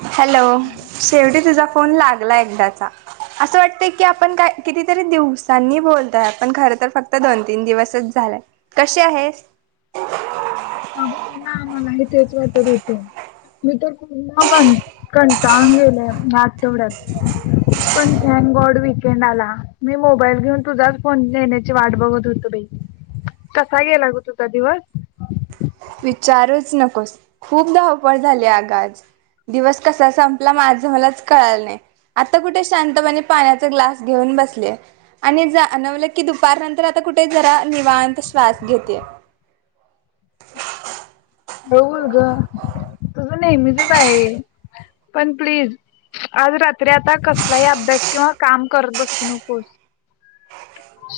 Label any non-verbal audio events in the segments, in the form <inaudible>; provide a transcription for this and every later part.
Hello सेवटी तिजा phone लागला एकदाचा असं वाटतय की आपण काय कितीतरी दिवसांनी बोलतोय आपण खर तर फक्त दोन तीन दिवसच झालंय कशी आहेस? अहो ना मलाही तेच वाटत होत, मी तर पुन्हा कन कंटाळून गेले आठवड्यात पण थँक गॉड वीकेंड आला मी मोबाईल घेऊन तुझाच फोन नेण्याची वाट बघत होतो बाई, कसा गेला ग तुझा दिवस? विचारूच नकोस खूप धावपळ झाली आगाज, दिवस कसा संपला माझं मलाच कळालं नाही आता कुठे शांतपणे पाण्याचा ग्लास घेऊन बसले आणि जानवलं की दुपार नंतर आता कुठे जरा निवांत श्वास घेते. बऊल ग तुझं नेहमीचच आहे पण प्लीज आज रात्री आता कसलाही अभ्यास किंवा काम करत बसू नकोस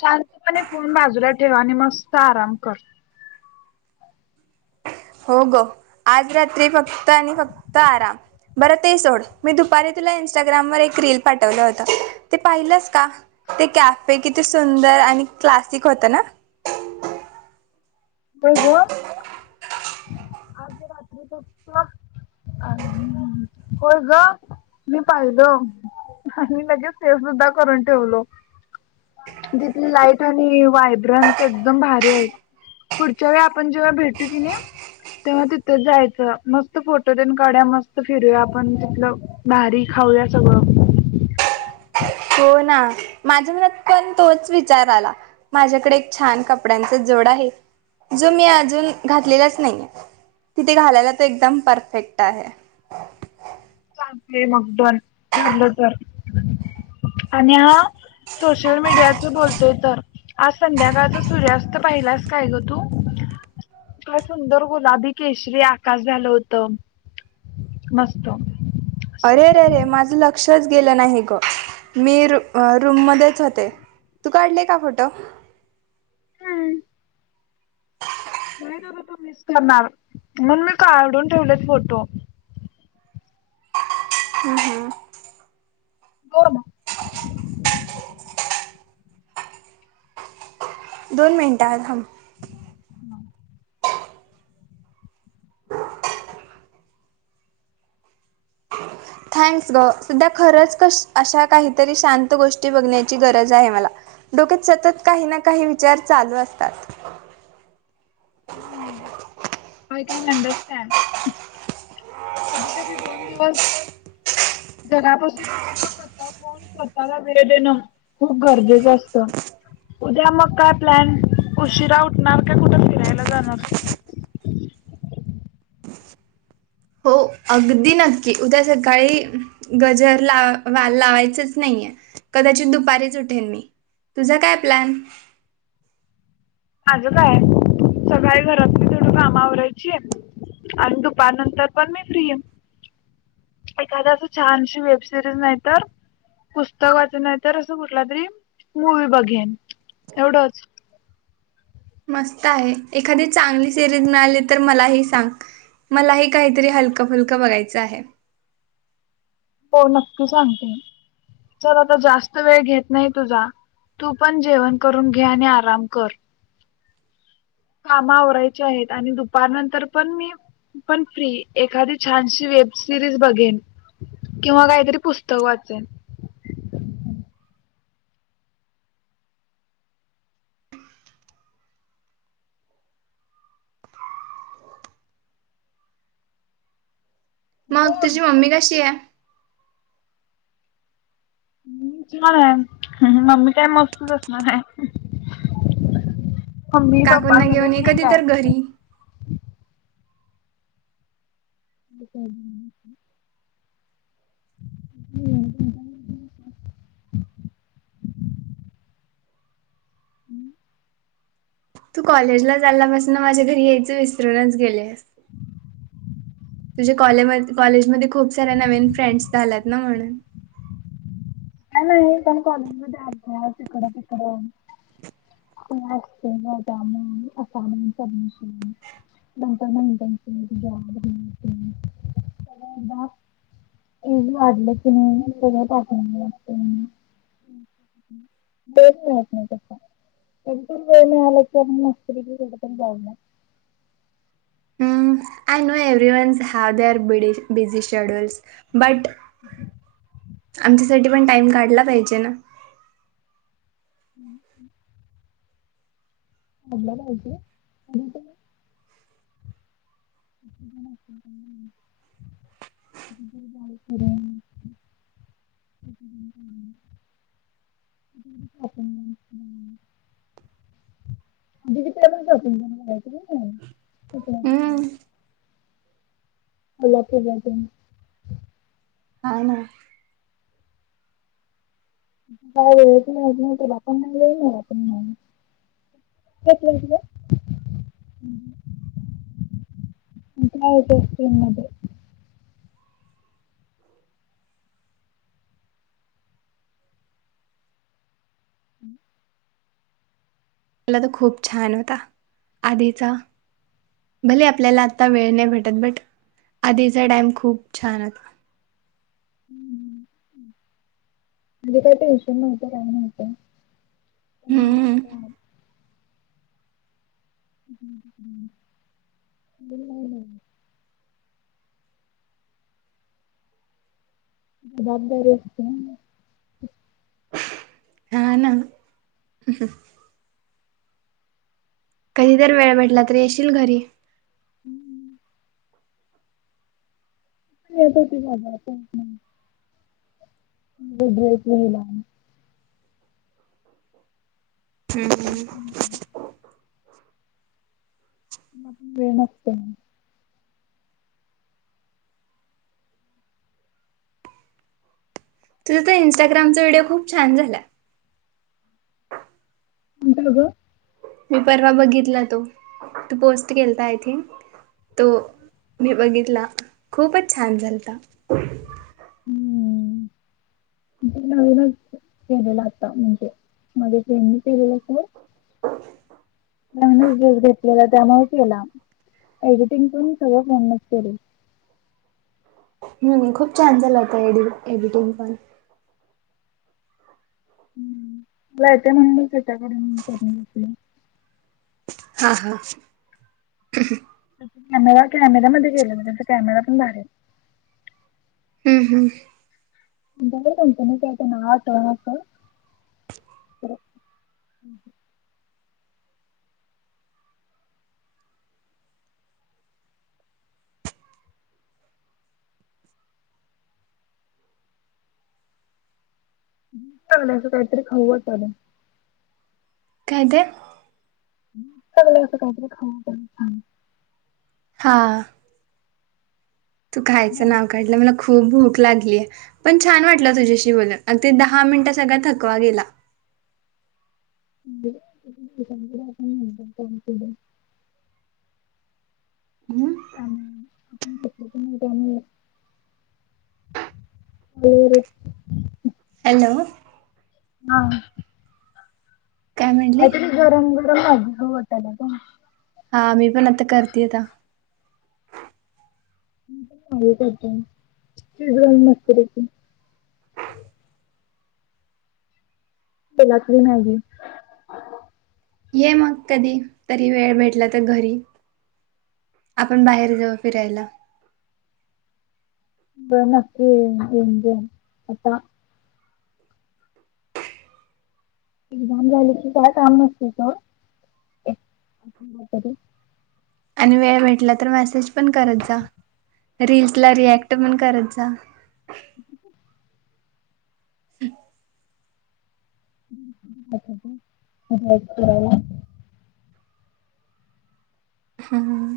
शांतपणे फोन बाजूला ठेवा आणि मस्त आराम कर. हो ग आज रात्री फक्त आणि फक्त आराम बरं ते सोड मी दुपारी तुला इन्स्टाग्रामवर एक रील पाठवलं होत, ते पाहिलंस का ते कॅफे किती सुंदर आणि क्लासिक होत ना. होय ग आज रात्री बघतो, होय ग मी पाहिलं आणि लगेच सेव सुद्धा करून ठेवलो, तिथील लाईट आणि वायबररंट् एकदम भारी आहेत. पुढच्या वेळे आपण जेव्हा भेटू कि नाही तेव्हा तिथेच जायचं, मस्त फोटो तेन काढा, मस्त फिरूया आपण तिथलं मारी खाऊया सगळं. हो ना माझ्या मनात पण तोच विचार आला माझ्याकडे एक छान कपड्यांचा जोड आहे जो मी अजून घातलेलाच नाही आहे, तिथे घालायला तो एकदम परफेक्ट आहे. हा ते मगद्वन ठरलं तर आणि हा सोशल मीडियाचा बोलतोय तर आज संध्याकाळच सूर्यास्त पहिलाच काय ग तू सुंदर गुलाबी केशरी आकाश झालं होत मस्त. असं अरे रे रे माझं लक्षचं गेलं नाही ग, मी रू आ रूम मध्येच होते तू काढले का फोटो? हम्म नाही जर तू मिस करणार मणून मी काढून ठेवलेत फोटो. हम्म हम्म. बो ना. दोन मिनटां हाय थांब. हम थँक्स ग सध्या खरच क अशा काहीतरी शांत गोष्टी बघण्याची गरज आहे मला डोक्यात सतत काही ना काही विचार चालू असतात हो कंदस् कधी कधी दोन दिवस जगापासून पूर्ण करता फण करताना विरे देणं खूप गरजेच असत उद्या मग काय प्लॅन उशिरा उठणार का कुठे फिरायला जाणार हो अगदी नक्की उद्या सकाळी गजर ला लावायचच नाहीये कदाचित दुपारीच उठेन मी तुझा काय प्लॅन माझ काय सकाळी घरात थोड कामावरयची आहे आणि दुपार नंतर पण मी फ्री आहे एखाद अस छानशी वेब सिरीज नाहीत पुस्तक वाच नाहीत असं कुठला तरी मूवी बघेन एवढच मस्त आहे एखादी चांगली सिरीज मिळाली तर मलाही सांग मलाही काहीतरी हलकं फुलकं बघायचं आहे हो नक्की सांगते चल आता जास्त वेळ घेत नाही तुझा तू पण जेवण करून घे आणि आराम कर कामा आवरायची आहेत आणि दुपारनंतर पण मी पण फ्री एखादी छानशी वेब सिरीज बघेन किंवा काहीतरी पुस्तक वाचेन मग बोल तुझी मम्मी कशी आहे मणार आहे मम्मी काय मस्तच असणार आहे मम्मी पप्पा काकणना सगळे घेऊन ठीक कधी तर आहेत घरी हो का हम् हम्म तू कॉलेजला जालापासून माझ्या घरी यायचं विसरूनच गेले तुझ कॉलेजमध्ये खूप साऱ्या नवीन फ्रेंड्स झाल्यात ना म्हणून का नाही पण कॉलेज मध्ये तिकड तिकड असमेंट सडमिशन नंतर मटन जॉब वाढले की ट ह एंत र व आलचस् कत पावलं I know everyone's how they are ब बिझी शेड्यल्स बट हम् आमच्यासाठी पण टाइम काढला पाहिजे ना हम्म मोडलं पाहिजे आणि त बा तिकडे शॉपिंग करूनय क हम्म आपर राहते हा ना कायण नाहीण काय हों टन म हम् मला तो खूप छान होता आधीचा भले आपल्याला आता वेळ नाही भेटत बट आधीचा टाइम खूप छान होता म्हणजे काय टेनशन माहिती काय मात हम्म ह ह्् ब नाही बर असत ह ना कधीतर वेळ म्हेटला तरी येशील घरी हम्म त होती झा आता ड्रेचला का मून वेणतो ना तुझं तर इन्स्टाग्रामचा व्हिडिओ खूप छान झाला ए जा का मी परवा बघितला तो तू पोस्ट केलता आय थिंक तो मी बघितला खूपच छान झालता हम्म नवीन केलेलं आता म्हणजे माझे फेंनी केलेलं कोण स घेतलेला त्यामुळेच केला एडिटिंग पण सगळ फ्रेंडच केले हम्म खूप छान झाला होता एड एडिटिंग पण तेला येतंय म्हणूननच त्याच्याकडे करून घेतलं मी.. हा हा त्या कॅमेरा कॅमेरामध्येध्ये गेललो त्याचा कॅमेरा पण बारी आहे हम्म हम् <unintelligible> भूक लागल्या असं काहीतरी खाऊ वाटलंय. काय ते. भूक लागल्या असं काहीतरी खाऊ वाटलंय. हा तू खायचं नाव काहीतरी काढलं मला खूप भूक. लागली पण छान वाटलं तुझ्याशी बोलून अगदी दहा मिनट सगळ थकवा गेला. <unintelligible> का म <inaudible> बर हॅलो हा काय तरी गरम गरम मॅगीखाऊ वाटल्या काय. हा मी पण आता करते आता. ड मस्तरी त केला कि मॅगी ये मग कधी तरी वेळ भेटला तर घरी आपण बाहेर जाऊ फिरायला. बर नक्की येईन आता. एक्झाम झाली की काय काम नसते सोड येतो कि. आणि वेळ भेटला तर मेसेज पण करत जा रीलस ला रिएक्ट पण करत जा. हम् <inaudible> हम्म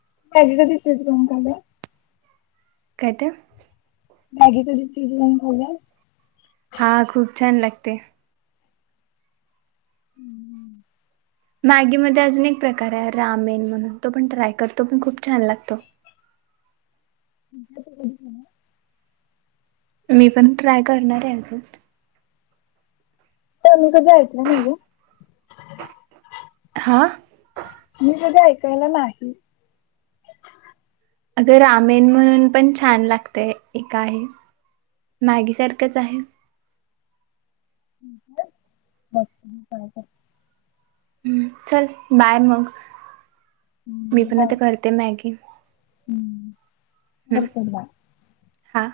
<unintelligible> काय ते मॅगी कधी केली नाही <inaudible> हा खूप छान लागते. <unintelligible> मॅगीमध्ये अजून एक प्रकार आहे रामेन म्हणून तो पण ट्राय करतो पण खूप छान लागतो. <inaudible> मी पण ट्राय करणार आहे अजून. पन कधी ऐकलं नाहीओ. हा केलं नाय. अगं रामेन म्हणून पण छान लागतय एका आहे मॅगी सारखंच आहे. बघते ट्राय करते. हम् चल बाय मग. मी पण बाय आता करते मॅगी हम् करते बाय हां